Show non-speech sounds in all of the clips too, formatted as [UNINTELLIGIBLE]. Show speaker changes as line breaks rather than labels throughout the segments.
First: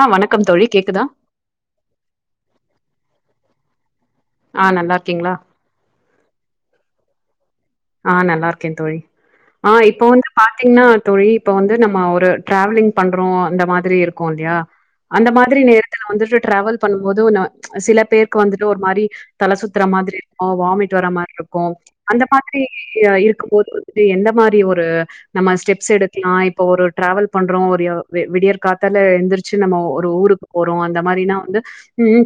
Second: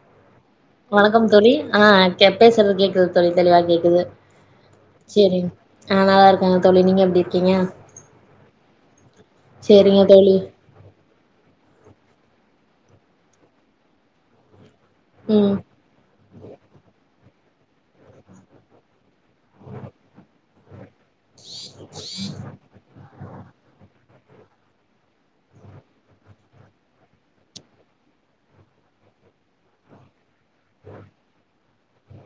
ஆ வணக்கம் தோழி கேக்குதா
வணக்கம் தோழி அ கே பேசற்து கேக்குது தோழி தெளிவா கேக்குது
ஆ நல்லா இருக்கீங்களா
செரிங் அ நல்லாருக்கங்க தோழி நீங்க எப்டி இர்க்கீங்க
ஆ நல்லார்க்கே தோழி ஆ இப்ப வந்து
தோழி
பாத் திங்னா தோழி இப்ப வந்து நம்ம ஒரு ட்ராவலிங் பண்றோ மாதுரி இருக்கு இல்யா அந்த
ம்
மாதுரி நேரத்துல வந்துட்டு ட்டிராவல் பண்ணும்போது ந சில பேர்க்கு வந்துட்டு ஒரு மாரி தல சுத்துற மாதுரி இருக்கு வாமிட் வர மாரி இருக்கு அந்த மாதுரிய இருக்கும்போது வந்தட்டு எந்த மாதுரி ஒரு நம்ம ஸ்டெப்ஸ் எடுக்லா இப்ப ஒரு ட்டிராவல் பண்றோ ஒரு எ வெ விடியற் காத்தால எழ்ந்துருச்சு நம்ம ஒரு ஊருக் போறோ அந்த மாரினா வந்து ம்ம்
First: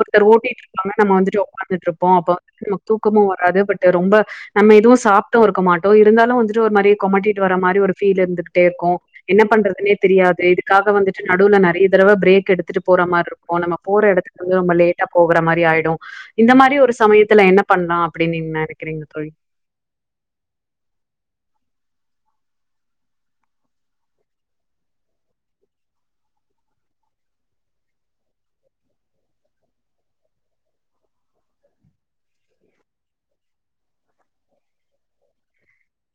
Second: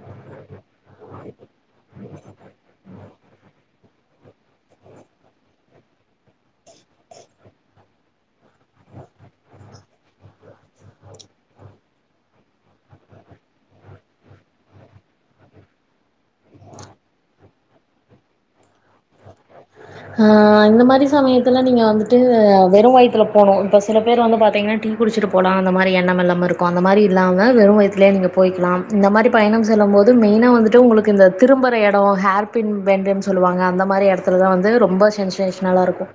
ஒர்த்தர் ஓட்டிட்ருக்காங்க நம்ம வந்துட்டு ஒக்காந்துட்ருப்போ அப்ப வந்து நமக்கு தூக்கமு வராது பட்டு ரொம்ப நம்ம எதுவு சாப்ட்டு இருக்க மாட்டோ இருந்தாலுவந்துட்டு ஒரு மாரி கொமட்டிட்டு வர மாரி ஒரு ஃபீல் இருந்துகுட்டே இருக்கு என்ன பண்றதுன்னே தெரியாது இதுக்காக வந்துட்டு நடுவ்ல நெறய தடவ பிரேக் எடுத்துட்டு போறா மார்ருக் போ நம்ம போற எடத்துக்கு வந்து நம்ம லேட்டா போகுற மாரி ஆயிடு இந்த மாரி ஒரு சமயத்துல என்ன பண்லா அப்டின் நீங்க நெனக்கிறீங்க தோழி
ஆ இந்த மாரி சமயத்துல நீங்க வந்துட்டு வெறும் வயித்துல போனு இப்போ சில பேர் வந்து பாத்தீங்கன்னா டீ குடிச்சிட்டு போலா அந்த மாரி எண்ணம் எல்லாம இருக்கு அந்த மாரி இல்லாம வெறும் வயிதுலேய நீங்க போயிக்கிலா இந்த மாரி பயணம் செல்லம்போது மெயினாக வந்துட்டு உங்களுக்கு இந்த திரும்பற எடோ ஹேர் பின் பெண்டுன் சொல்லுவாங்க அந்த மாரி எடத்துலதா வந்து ரொம்ப ஷென்சேஷனலா இருக்கு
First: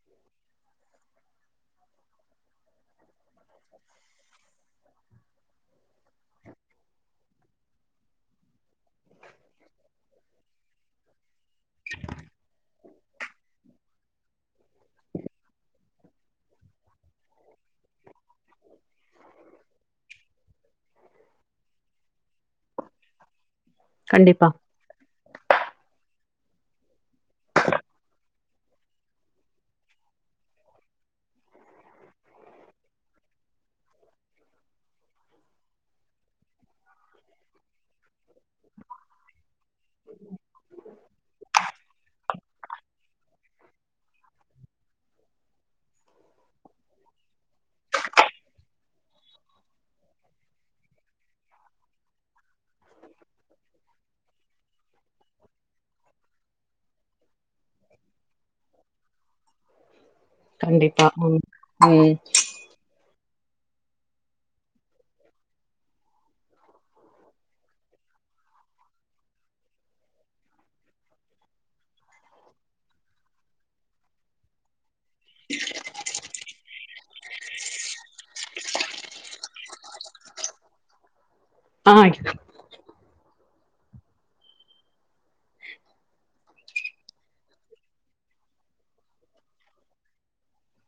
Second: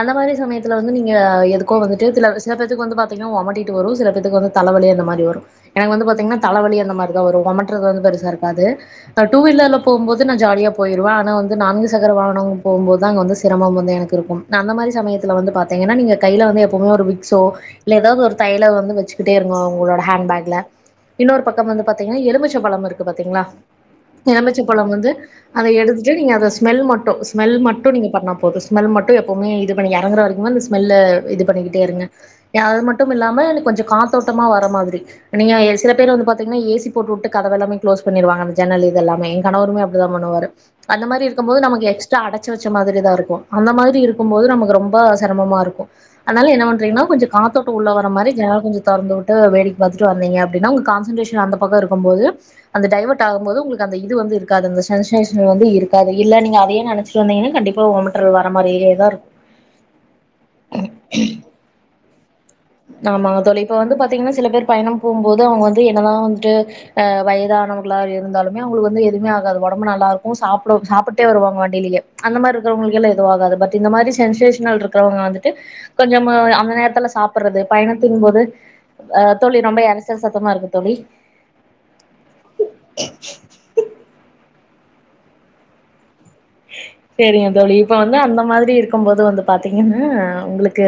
அந்த மாரி சமயத்துல வந்து நீங்க எதுக்கோ வந்துட்டு தில சில பேத்துக்கு வந்து பாத்தீங்னா ஒமட்டிட்டு வரு சில பேத்துக்கு வந்து தலவலி அந்த மாரி வரு எனக்கு வந்து பாத்தீங்கனா தலவலி அந்த மாரிதா வரு ஒமட்ரது பெருசா இருக்காது நா டூ வீலர்ல போகும்போது நா ஜாலியா போயிருவே ஆனா வந்து நான்கு சகர வாகனோ போம்போது தா அங்க வந்து சிரமம் வந்து எனக்கு இருக்கும் அந்த மாரி சமயத்துல வந்து பாத்தீங்கன்னா நீங்க கையில வந்து எப்பவுமே ஒரு விக்சோ இல்ல எதாவ்து ஒரு தைலம் வந்து வச்சுக்கிட்டே இருக்னு அவுங்குளோட ஹேண்ட்பேக்ல இன்னொரு பக்கம் வந்து பாத்தீங்கனா எலுபச்ச பழம் இருக்கு பாத்தீங்களா
கண்டிப்பா.
எலுமிச்ச பொழம் வந்து அத எடுத்துட்டு நீங்க அத ஸ்மெல் மட்டு ஸ்மெல் மட் டு நீங்க பண்ணா போது ஸ்மெல் மட்டு எப்பவுமே இது பண்ணி எறங்குற வரக்குமே இந்த ஸ்மெல்ல இது பண்ணிக்கிட்டே இருங்க அது மட்டும் இல்லாம எனக்கொஞ்ச காத்தோட்டமா வர மாதுரி நீங்க சில பேர் வந்து பாத்தீங்கன்னா ஏசி போட்டு உட்டு கதவெல்லாமே க்ளோஸ் பண்ணிருவாங்க அந்த ஜன்னல் இதெல்லாமே ஏ கணருமே அப்டிதா பண்ணிவாரு அந்த மாரி இருக்கம்போது நமக்கு எஸ்ட்ரா அடச் சு வச்ச மாதுரிதா இருக்கு அந்த மாதுரி இருக்கும்போது நமக்கு ரொம்ப செரமமா இருக்கு அத்னால என்ன பண்றீங்னா கொஞ்ச காத்தோட்ட உள்ள வர மாரி ஜன்னல் கொஞ்ச தொறந்து உட்டு வேடிக் பாத்துட் வந்தீங்க அப்டினா உங்க கான்சன்ட்ரேஷன் நீ அந்த பக்க இருக்கம்போது அந்த டைவெர்ட் ஆகும்போது உங்குளுக்கு அந்த இது வந்து இருக்காது அந்த ஷன்சேஷன்ல் வந்து இருக்கா இல்ல நீங்க அதயே நனச்சி ட்ரு வந்தீங்கன்னா கண்டிப்ப ஓமட்ரல வர மாரியேதா இருக்
கண்டிப்பா ம் ம்
ஆமாங்க தோழி இப்போ வந்து பாத்தீங்னா சில பேர் பயணம் போகும்போது அவுங்க வந்து என்னதா வந்துட்டு அ வயதானவர்களா இருந்தாலுமே அவுங்களுக்கு வந்து எதுவுமே ஆகாது ஒடம்பு நல்லா இருக்கு சாப்ட சாப்பிட்டே வருவாங்க வண்டியிலேயே அந்த மாரி இருக்றவங்களுக்கு எல்லா எதுவாகாது பட் இந்த மாரி சென்சேஷனல் இருக்குறவங்க வந்துட்டு கொஞ்சம் அந்த நேரத்துல சாப் றது பயணத்தின் போது ஆ தோழி ரொம்ப எறச்சல் சத்தமா இருக்கு தோழி
ஆ
[INAUDIBLE] சேரிங்க தோழி இப்ப வந்து அந்த மாதிரி இருக்கும்போது வந்து பாத்தீங்கனா உங்களுக்கு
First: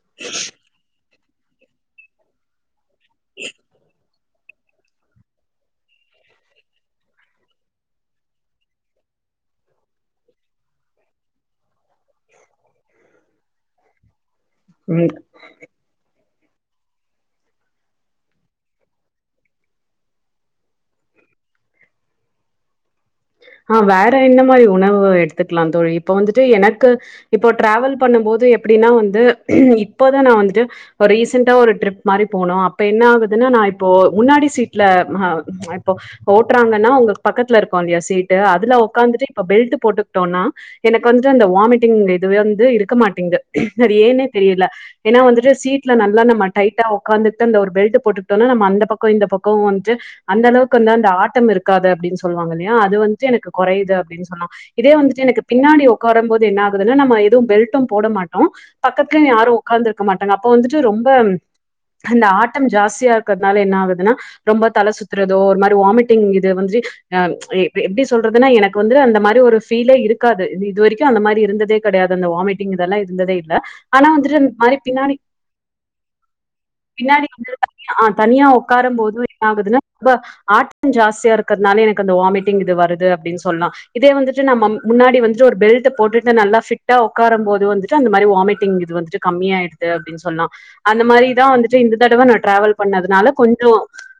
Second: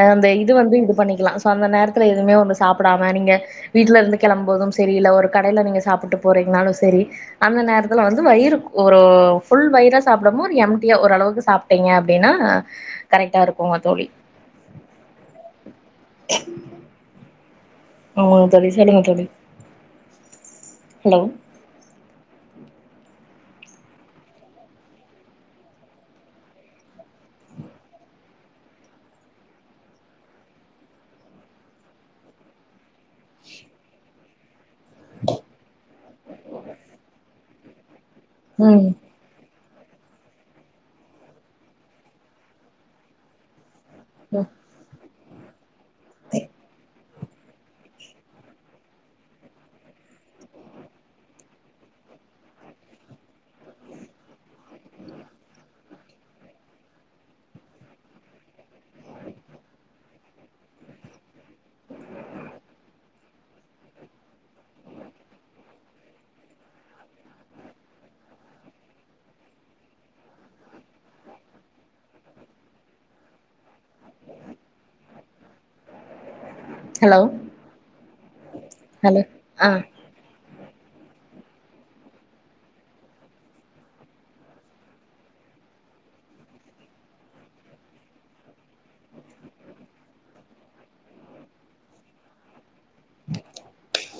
அ அந்த இது வந்து இது பண்ணிக்லா சோ அந்த நேரத்துல எதுவுமே ஒன்னு சாப்டாம நீங்க வீட்ல இருந்து கெளம்பும்போதும் சரி இல்ல ஒரு கடயில நீங்க சாப்ட்டு போறீங்கனாலு சரி அந்த நேரத்ல வந்து வயிறு ஒரு ஃபுல் வயிரா சாப்டாம ஒரு எம்டிய ஓரளவுக்கு சாப்ட்டீங்க அப்டின்னா கரெக்டா இருக்குங்க தோழி
உம்
ஆமாங்க தோழி சொல்லுங்க தோழி ஹலோ
ஆ வேற என்ன மாதிரி உணவு எடுத்துக்கலா தோழி இப்ப வந்துட்டு எனக்கு இப்போ ட்ராவல் பண்ணும் போது எப்டின்னா வந்து இப்பதா நா வந்துட்டு ஒரு ரீசண்டா ஒரு டிரிப் மாதிரி போணு அப்ப என்ன ஆகுதுன்னா நா இப்போ முன்னாடி சீட் இல்ல இப்போ ஓட்டுறாங்கன்னா ஒங்கலுக்கு பக்கத்ல இருக்கு இல்லையா சீட்டு அதுல
ம்.
ஒக்காந்துட்டு இப்ப பெல்ட்டு போட்டுக்கிட்டோனா எனக்கு அந்த வாமிட்டிங் இதுவே வந்து இருக்க மாட்டேங்குது அது ஏன்னே
ம்.
தெரியல ஏன்னா வந்துட்டு சீட்ல நல்லா நம்ம டைட்டா ஒக் ஒக்காந்துட்டு அந்த ஒரு பெல்ட்டு போட்டுக்கிட்டோனா நம்ம அந்த பக்கோ இந்த பக்கோ வந்துட்டு அந்த அளவுக்கு வந்து அந்த ஆட்டம் இருக்காது அப்டின்னு சொல்லுவாங்க இல்லையா அது வந்துட்டு எனக்கு கொறயுது அப்டின்னு சொன்னாங்க இதே வந்துட்டு எனக்கு பின்னாடி ஒக்காரம் போது என்ன ஆகுதுன்னா நம்ம எதுவும் பெல்ட்டும் போட மாட்டோ பக்கத்துலயு யாரு ஒக்காந்து இருக்க மாட்டாங்க அப்ப வந்துட்டு ரொம்ப அந்த ஆட்டம் ஜாஸ்தியா இருக்குறதுனால என்ன ஆகுதுன்னா ரொம்ப தல சுத்துறதோ ஒரு மாரி வாமிட்டிங் இது வந்து அ எப்டி சொல்றதுன்னா எனக்கு வந்து அந்த மாரி ஒரு ஃபீலே இருக்காது இது வரைக்கு அந்த மாரி இருந்ததே கெடயாது அந்த வாமிட் அப்டிங்தெல்லா இருந்ததே இல்ல ஆனா வந்துட்டு மாரி பின்னாடி
ஹலோ
பின்னாடி வந்து தனியா ஆ தனியா ஒக்காரும் போது
ஹலோ.
என்ன
ஆ.
ஆகுதுன்னா ரொம்ப ஆட்டம் ஜாஸ்தியா இருக்குறதுனாலே எனக்கு அந்த வாமிட்டிங் இது வருது அப்டின்னு சொல்லலா இதே வந்துட்டு நம்ம முன்னாடி வந்துட்டு ஒரு பெல்ட போட்டுட்டு நல்லா ஃபிட்டா ஒக்காரும் போது வந்துட்டு அந்த மாரி வாமிட்டிங் இது வந்துட்டு கம்மி ஆயிடுது அப்டின்னு சொல்லலா அந்த மாரிதா வந்துட்டு இந்த தடவ நா டிராவல் பண்ணதுனால கொஞ்சோ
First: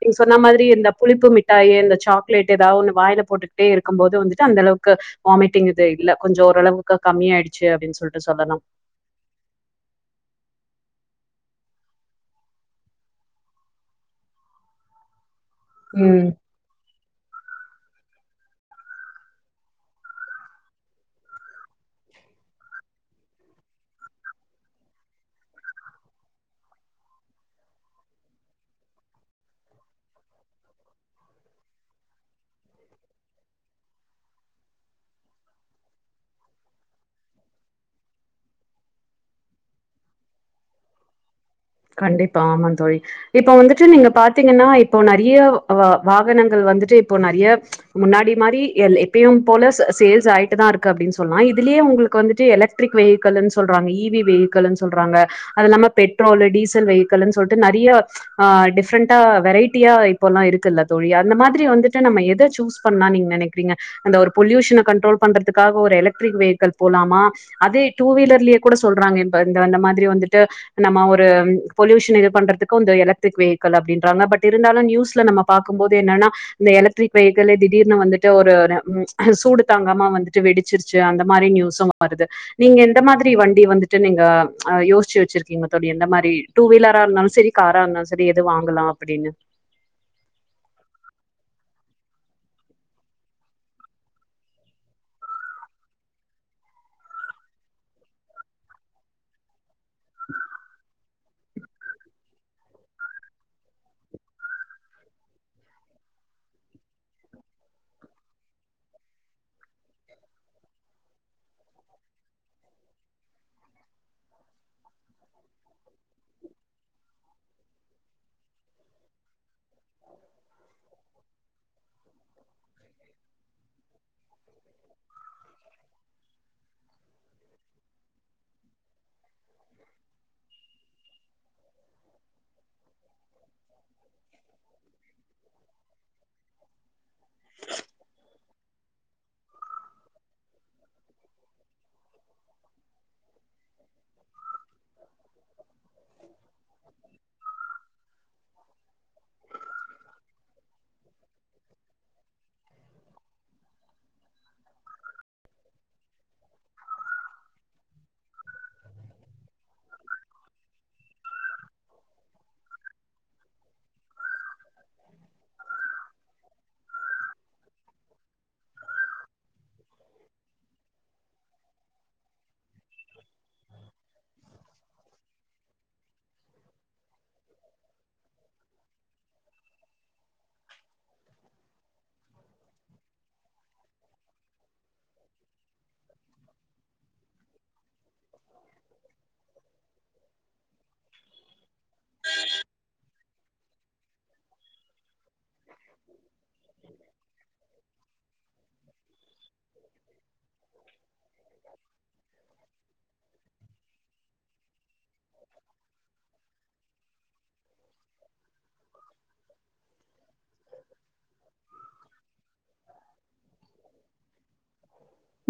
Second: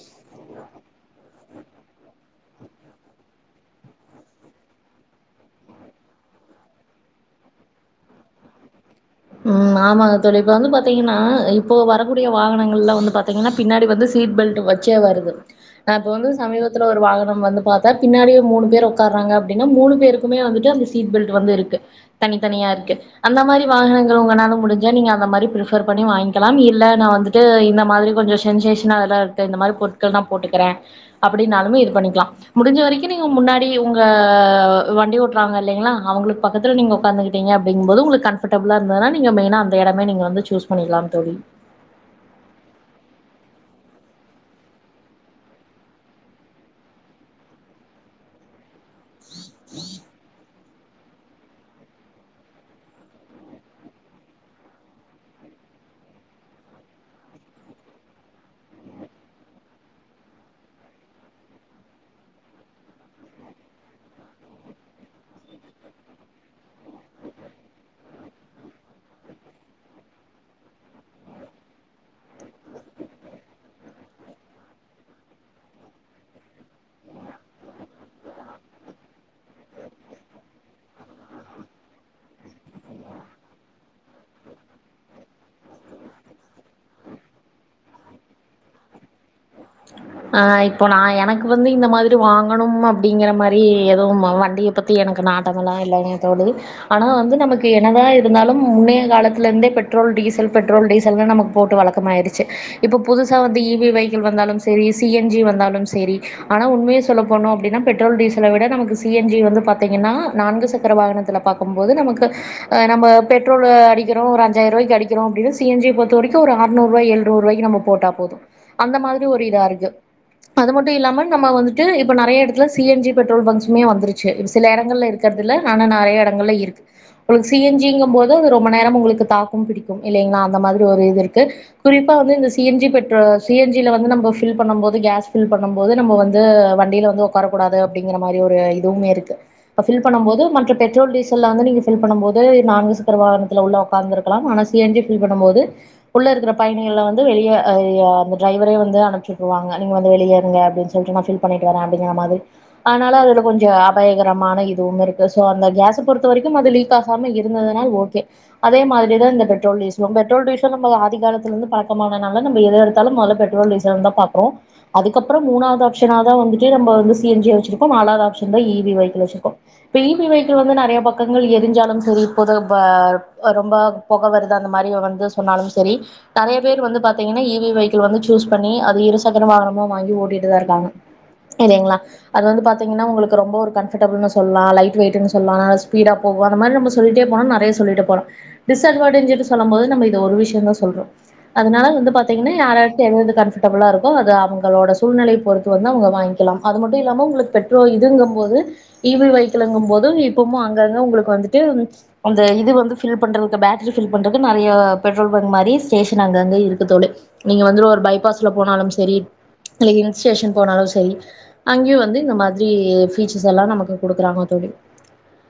நீங்க சொன்ன மாதிரி இந்த புளிப்பு மிட்டாயி இந்த சாக்லேட் ஏதாவது ஒன்னு வாயில போட்டுக்கிட்டே இருக்கும் போது வந்துட்டு அந்த அளவுக்கு வாமிட்டிங் இது இல்ல கொஞ்சோ ஓரளவுக்கு கம்மியாயிடுச்சு அப்டின்னு சொல்ட்டு சொல்லலா
உம் ஆமாங்க தோழி இப்ப வந்து பாத்தீங்கன்னா இப்போ வரக்கூடிய வாகனங்கள்ல வந்து பாத்தீங்கன்னா பின்னாடி வந்து சீட் பெல்டு வச்சே வருது நா இப்ப
ம்
வந்து சமீபத் ஒரு வாகனம் வந்து பாத்தா பின்னாடியே மூனு பேரு ஒக்றாங்க அப்டின்னா மூனு பேருக்குமே வந்துட்டு அந்த சீட் பெல்ட் வந்து இருக்கு தனித்தனியா இருக்கு அந்த மாதிரி வாகனங்கள் ற ஒங்கனால முடுஞ்சா நீங்க அந்த மாதிரி ப்ரஃபர் பண்ணி வாங்கிக்கலாம் இல்ல நா வந்துட்டு இந்த மாதிரி கொஞ்சோ சென்சேஷனா அதெல்லா இந்த மாதிரி பொருட்கள் தா போட்டுக்குறே அப்டின்னாலு இது பண்ணிக்கலா முடிஞ்ச வரைக்கு நீங்க முன்னாடி ஒங்க வண்டி ஓட்றாங்க இல்லைங்ளா அவுங்களுக்கு பக்கத்ல நீங்க ஒக்காந்துக்கிட்டீங்க அப்டிங்கம்போது ஒங்களுக்கு கம்ஃபர்டபுளா நீங்க மெயினா அந்த எடமே நீங்க வந்து சூஸ் பண்ணிக்கலாம் தோழி
கண்டிப்பா ஆமாந் தோழி இப்போ வந்துட்டு நீங்க பாத்தீங்கன்னா இப்போ நெறைய வா வாகனங்கள் வந்துட்டு இப்போ நெறைய முன்னாடி மாரி எல் எப்பயு போல ச சேல்ஸ் ஆயிட்டு தா ருக் கு அப்டின்னு சொன்னா இதுலேயே உங்களுக்கு வந்துட்டு எலக்டரிக் வெஹிக்கில்னு சொல்றாங்க இ வி வெஹிக்கில்னு சொல்றாங்க அது இல்லாம பெட்ரோலு டீசல் வெஹிக்கில்ன்னு சொல்ட்டு நெறைய ஆ டிஃப்ரெண்டா வெரைட்டியா இப்போல்லா இருக்குல்ல தோழி அந்த மாதிரி வந்துட்டு நம்ம எத சூஸ் பண்ணா நீங்க நெனைக்கிறீங்க அந்த ஒரு பொல்யூஷன கண்ட்ரோல் பண்றதுக்காக ஒரு எலக்ட்ரிக் வெஹிக்கில் போலாமா அதே டூ வீலர்லயே கூட சொல்றாங்க இன்ப இந்த இந்த மாதிரி வந்துட்டு நம்ம ஒ ரு பொலியூஷன இது பண்றதுக்கு இந்த எலக்ட்ரிக் வெஹிக்கில் அப்டின்றாங்க பட் இருந்தாலு நியூஸ்ல நம்ம பாக்குபோது என்னன்னா இந்த எலக்ட்ரிக் வெஹிக்கலு திடீர்னு வந்துட்டு ஒரு ந ம் சூடு தாங்காமா வந்துட்டு வெடி ச்சிருச்சு அந்த மாரி நியூஸு வருது நீங்க எந்த மாதிரி வண்டி வந்துட்டு நீங்க அ யோசிச்சு வச்சிருக்கீங்க தோ ழி எந்த மாரி டூ வீலரா இருந்தாலு செரி காரா இருந்தாலு செரி எது வாங்கலா அப்டின்னு
ஆ இப்போ நா எனக்கு வந்து இந்த மாதிரி வாங்கணும் அப்டிங்கிற மாரி எதுவும் அ வண்டிய பத் தி எனக்கு நாட்டமெல்லா இல்லைங்க தோழி ஆனா வந்து நமக்கு என்னதா இருந்தாலு முன்னைய காலத்தல இருந்தே இப்பட் பெட்ரோல் டீசல் பெட்ரோல் டிசல்னு நமக்கு போட்டு வழக்கமாயிச்சி இப்ப புதுசா வந்து இ வி வெஹிக்கல் வந்தாலு செரி சி என் ஜி வந்தாலும் செரி ஆனா உண்மைய சொல்ல போனோ அப்டின்னா பெட்ரோல் டீசல விட நமக்கு சி என் ஜி வந்து பாத்தீங்னா நான்கு சக்கர வாகனத்லப் பாக்கு போது நமக்கு அ நம்ம பெட்ரோலு அடிக்கிறோ ஒரு அஞ்சாயிர ரூவாய்க்க அடிக்கிறோ அப்டினா சி என் ஜி பொத்த வரைக்கு ஒரு அரரூவா எழுற்நூறு ரூவாய்க்கு நம்பப் [UNINTELLIGIBLE] போட்டா போது அந்த மாதிரி ஒரு இதா இருக்கு அது மட்டு இல்லாம நம்ம வந்துட்டு இப்ப நெறைய எடத்துல C N G petrol bunks மே வந்துருச்சி இப்ப சில எடங்கள்ல இருக்கு க்கிறது இல்ல ஆனா நெறைய எடங்கள்ல இருக்கு உங்களுக்கு சி என் ஜி ங்கு போது அது ரொம்ப நேரம் உங்களுக்கு தாக்கும் புடிக்கு இல்லைங்களா அந்த மாதிரி ஒரு இது இருக்கு குறிப்பா வந்து இந்த சி என் ஜி பெட்ரோ சி என் ஜி ல வந்து நம்ப ஃப் ஃபில் பண்ணு போது கேஸ் ஃபில் பண்ணு போது நம்ம வந்து வண்டில வந்து உக்கார கூடாது அப்டிங்கிற மாரி ஒரு இதுவுமே இருக்கு இப்ப ஃபில் பண்ணு போது மற்ற பெட்ரோல் டீசல்ல வந்து நீங்க ஃபில் பண்ணு போது நான்கு சக்கர வாகனத்ல உள்ள உக்காந்திருக்கலாம் ஆனா சி என் ஜி ஃபில் பண்ணுபோது உள்ள இருக்குற பயணிகள வந்து வெளிய அ ய அந்த டிரைவரே வந்து அனுப்புச் அனுப்பிச்சுட்ருவாங்க நீங்க வந்து வெளிலயே இருங்க அப்டினு சொல்ட்டு நா ஃபில் பண்ணிட்டு வரே அப்டிங்கிற மாதிரி அதனால அதுல கொஞ்சோ அபாயகரமான இதுவும் இருக்கு சோ அந்த கேஸ பொறுத்த வரைக்கு அது லீக் க்காகம இருந்ததுனால் ஓகே அதே மாரி தா இந்த பெட்ரோல் டிசலு பெட்ரோல் டிசலு ப்ப ஆதி காலத்துல இருந்து பழக்கமானால நம்ம எது எடுத்தாலு மொதல பெட் ட்ரோல் டிசலு தா பாக்கோ அதுக்கப்பறோ மூணாது ஆப்ஷ தா வந்துட்டு நம்ம வந்து சி என்ஜி வச்சிருக்கோ நாலாவது ஆப்ஷன் தா இ வி வெஹிக்கல் வச்சிருக்கோ இப்ப இ வி வெஹிக்கல் வந்து நெறைய பக்கங்கள் எரிசாலு செரி இப்போது ப்ப ரொம்ப போக வருது அந்த மாரியே வந்து சொன்னாலும் செரி நெறைய பேர் வந்து பாத்தீங்கன்னா இ வி வெஹிக்கல் வந்து சூஸ் பண்ணி அ இரு சக்கர வாகனமு வாங்கி ஓட்டிட்டு தா இருக்காங்க இல்லைங்ளா அது வந்து பாத்தீங்னா உங்களுக்கு ரொம்ப ஒரு கம்பர்டபுள்னு சொல்லலா லைட் வெய்ட்ன்னு சொல்லலா நா ஸ்பீடா போகு அந்த மாரி நம்ம சொல்லிட்டே போனா நெறைய சொல்லிட்டே போலா டிஸ்அட்வான்டேஜ் என்ற சொல்லு போது நம்ம இது ஒரு விஷ்யோ தா சொல்றோ அதனால வந்து பாத்தீங்கன்னா யார்யார்க்கு [UNINTELLIGIBLE] கம்பல்டபுளா இருக்கும் அது அவங்களோட சூழ்நலைய பொறுத்து வந்து கொண்ட அவுங்க வாங்கிலாம் அது மட்டு இல்லாமல உங்களுக்கு பெட்ரோல் இதுங்குபோது இ வில் வைக்கிலுங்கு போது இப்பமு அங்க தா உங்களுக்கு வந்துட்டு அந்த இது வந்து ஃபில் பண்றதுக்கு பேட்டரி ஃபில் பண்றதுக்கு நெறைய பெட்ரோல் பங்க் மாரி ஸ்டேஷன் அங்கங்கே இருக்கு தோழி நீங்க வந்து ஒரு பைபாஸ்ல போனாலும் சரி இல்ல இல் ஸ்டேஷன் போனாலும் சரி அங்கயும் வந்து இந்த மாரி பிச்சர்ஸ் எல்லா நமக்கு குடுக்குறாங்க தோழி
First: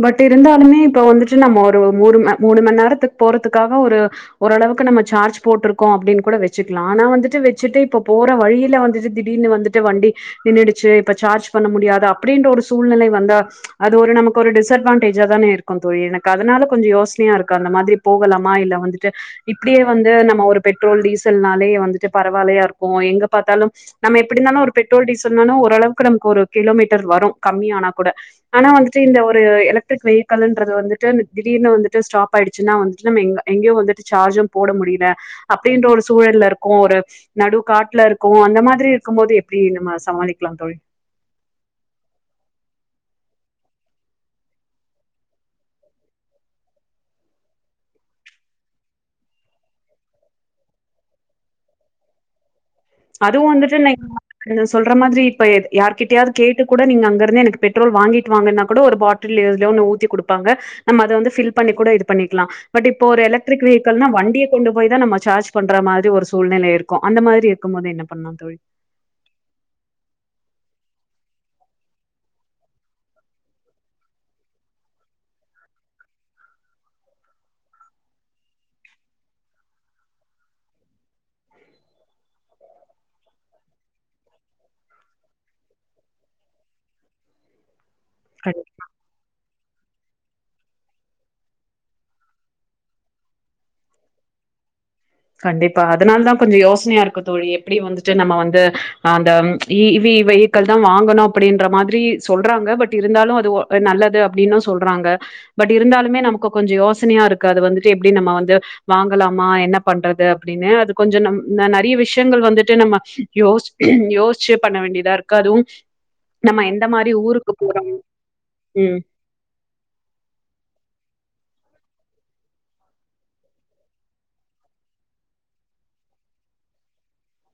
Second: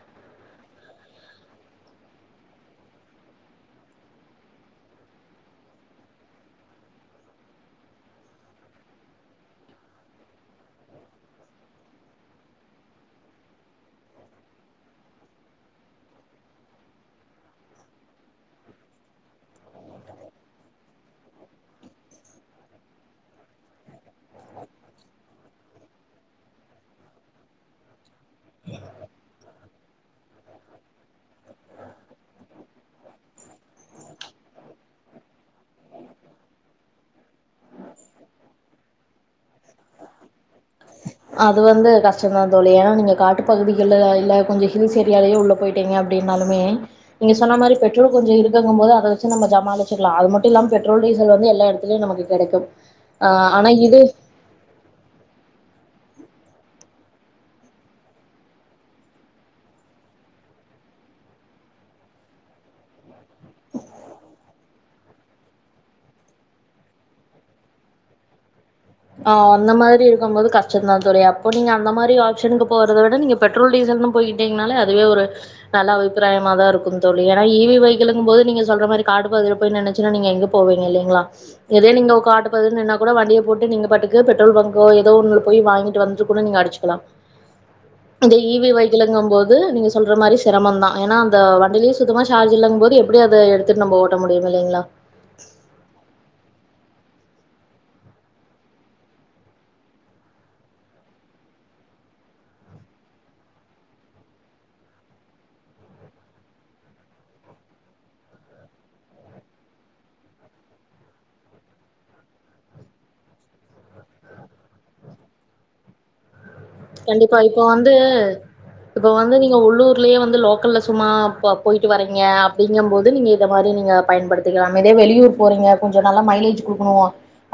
பட் இருந்தாலுமே இப்ப வந்துட்டு நம்ம ஒரு மூணு மூணு மண் நேரத்துக் போறதுக்காக ஒரு ஓரளவுக்கு நம்ம சார்ஜ் போட்ருக்கோம் அப்டின் கூட வச்சிக்கலா ஆனா வந்துட்டு வெச்சிட்டு இப்ப போற வழியில வந்துட்டு திடீர்னு வந்து ட்டு வண்டி நின்னுடுச்சி இப்ப சார்ஜ் பண்ண முடியாது அப்டின்ற ஒரு சூழ்நிலை வந்தா அது ஒரு நமக் கு ஒரு டிஸ்அட்வான்டேஜா தானே இருக்கும் தோழி எனக்கு அதனால கொஞ்சம் யோசனையா இருக்கு அந்த மாதிரி போகலாமா இல்ல வந்துட்டு இப்டியே வந்து நம்ம ஒரு பெட்ரோல் டீசல்னாலே வந்துட்டு பரவாயில்லையா இருக்கும் எங்க பாத்தாலும் நம்ம எப்டி இருந்தாலும் ஒரு பெட்ரோல் டீசல்னாலும் ஓரளவுக்கு நமக்கு ஒரு கிலோமீட்டர் வரும் கம்மி ஆனா கூட ஆனா வந்துட் டு இந்த ஒரு எலக்ட்ரிக் வெஹிக்கல்ன்றது வந்துட்டு திடீர்னு வந்துட்டு ஸ்டாப் ஆயிடுச்சுன்னா வந்துட்டு நம்ம எங்க எங்கையு வந்துட்டு சார்ஜும் போட முடியல அப்டின்ற ஒரு சூழல்ல இருக்கும் ஒரு நடு காட்ல இருக்கோம் அந்த மாதிரி இருக்கும் போது எப்படி நம்ம சமாளிக்லாம் தோழி
அது வந்து கஷ்டந்தா தோழி ஏன்னா நீங்க காட்டு பகுதிகள்ல இல்ல கொஞ்சம் ஹில்ஸ் ஏரியாவாலயே உள்ள போயிட் ட்டீங்க அப்டின்னாலுமே நீங்க சொன்ன மாரி பெட்ரோல் கொஞ்சோ இருக்கங்க போது அத வச்சி நம்ம சமாளிச்சிக்கலா அது மட்டும் இல்லாமா பெட்ரோல் டீசல் வந்து எல்லா எடத்துலயு நமக்கு கெடைக்கும் ஆ
அதுவு
ஆனா
வந்துட்டு
இது
நீங்க சொல்ற மாதிரி இப்ப யார்கிட்டயாவது கேட்டு கூட நீங்க அங்க இருந்தே எனக்கு பெட்ரோல் வாங்கிட்டு வாங்கன்னா கூட ஒரு பாட் டில் எதுலயோ ஒன்னு ஊத்தி குடுப்பாங்க நம்ம அத வந்து ஃபில் பண்ணி கூட இது பண்ணிக்கலா பட் இப்போ ஒரு எலக்ட்ரிக் வீக்கல்னா வண்டிய கொண்டு போய் தா நம்ம சார்ஜ் பண்ற மாதிரி ஒரு சூழ்நிலை இருக்கும் அந்த மாதிரி இருக்கு போது என்ன பண்ணா தோழி
ஆ அந்த மாரி இருக்கும் போது கஷ்டம் தா தோழி அப்போ நீங்க அந்த மாரி ஆஃப்சனுக்கு போறத விட நீங்க பெட்ரோல் டீசல்ன்னு போய்கிட்டிங்கனாலே அதுவே ஒரு நல்ல அபிப்பிராயமா தா இருக்கும் தோழி ஏனா ஹெவி வைக்களுங்க போது நீங்க சொல்ற மாதிரி காடு பகுதியில போய் நின்னு ச்சுனா நீங்க எங்க போவீங்க இல்லைங்களா இதே நீங்க காட்டு பகுதில நின்னா கூட வண்டிய போட்டு நீங்க பாட்டுக்கு பெட்ரோல் பங்கோ ஏதோ ஒன்னுல போய் வாங்கிட்டு வந்துட்டு கூட நீங்க அடச்சுக்கலா அந்த இ
தோழி
வே வை க்களுங்கம் போது நீங்க சொல்ற மாரி சிரமம் தா ஏனா அந்த வண்டியில சுத்தமா சார்ஜ் இல்லங்கம் போது எப்படி அத எடுத்து து நம்ப ஓட்ட முடியும் இல்லைங்களா
கண்டிப்பா அதுனால தான் கொஞ்சம் யோசனையா இருக்கு தோழி எப்படி வந்துட்டு நம்ம வந்து அந்த இ வி வை மக்கள் தான் வாங்கணும் அப்படின்ற மாதிரி சொல்றாங்க பட் இருந்தாலு அது நல்லது அப்படின்னு சொல்றாங்க பட் இருந்தாலுமே நமக்கு கொஞ்சோ யோசனையா இருக்கு அது வந்துட்டு எப்டி நம்ம வந்து வாங்கலாமா என்ன பண்றது அப்டின்னு அது கொஞ்சோ நம் நிறைய விஷயங்கள் வந்துட்டு நம்ம யோ யோசிச்சு பண்ண வேண்டியதா இருக் கு அதுவு நம்ம என்
கண்டிப்பா இப்ப வந்து
ம்
இப்ப வந்து நீங்க உள்ளூர் க்குள்ளயே வந்து லோக்கல்ல சும்மா போயிட்டு வறீங்க அப்டிங்கம் போது நீங்க இந்த மாரி நீங்க பயன்படுத்திக்கலா இதே வெளியூர் போறீங்க கொஞ்சோ நல்லா மைலேஜ் குடுக்கணு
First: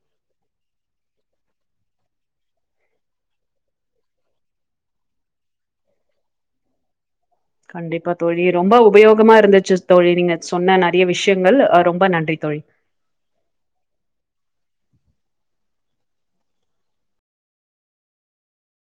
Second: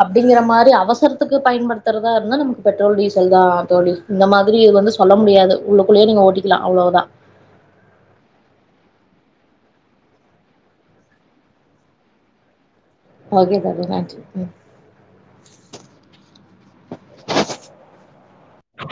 அப்டிங்கிற மாரி அவசரத்துக்கு பயன்படுத்துறதா இருந்தா நமக்கு பெட்ரோல் டீசல் தான் தோழி இந்த மாதிரி இது வந்து சொல்ல முடியாது உள்ளுக்குள்ளயே நீங்க ஓட்டிக்கலா அவ்வளவுதா
கண்டிப்பா தோழி ரொம்ப உபயோகமா இருந்துச்சு தோழி நீங்க சொன்ன நெறைய விஷயங்கள் ரொம்ப நன்றி தோழி
ஓகே தோழி நன்றி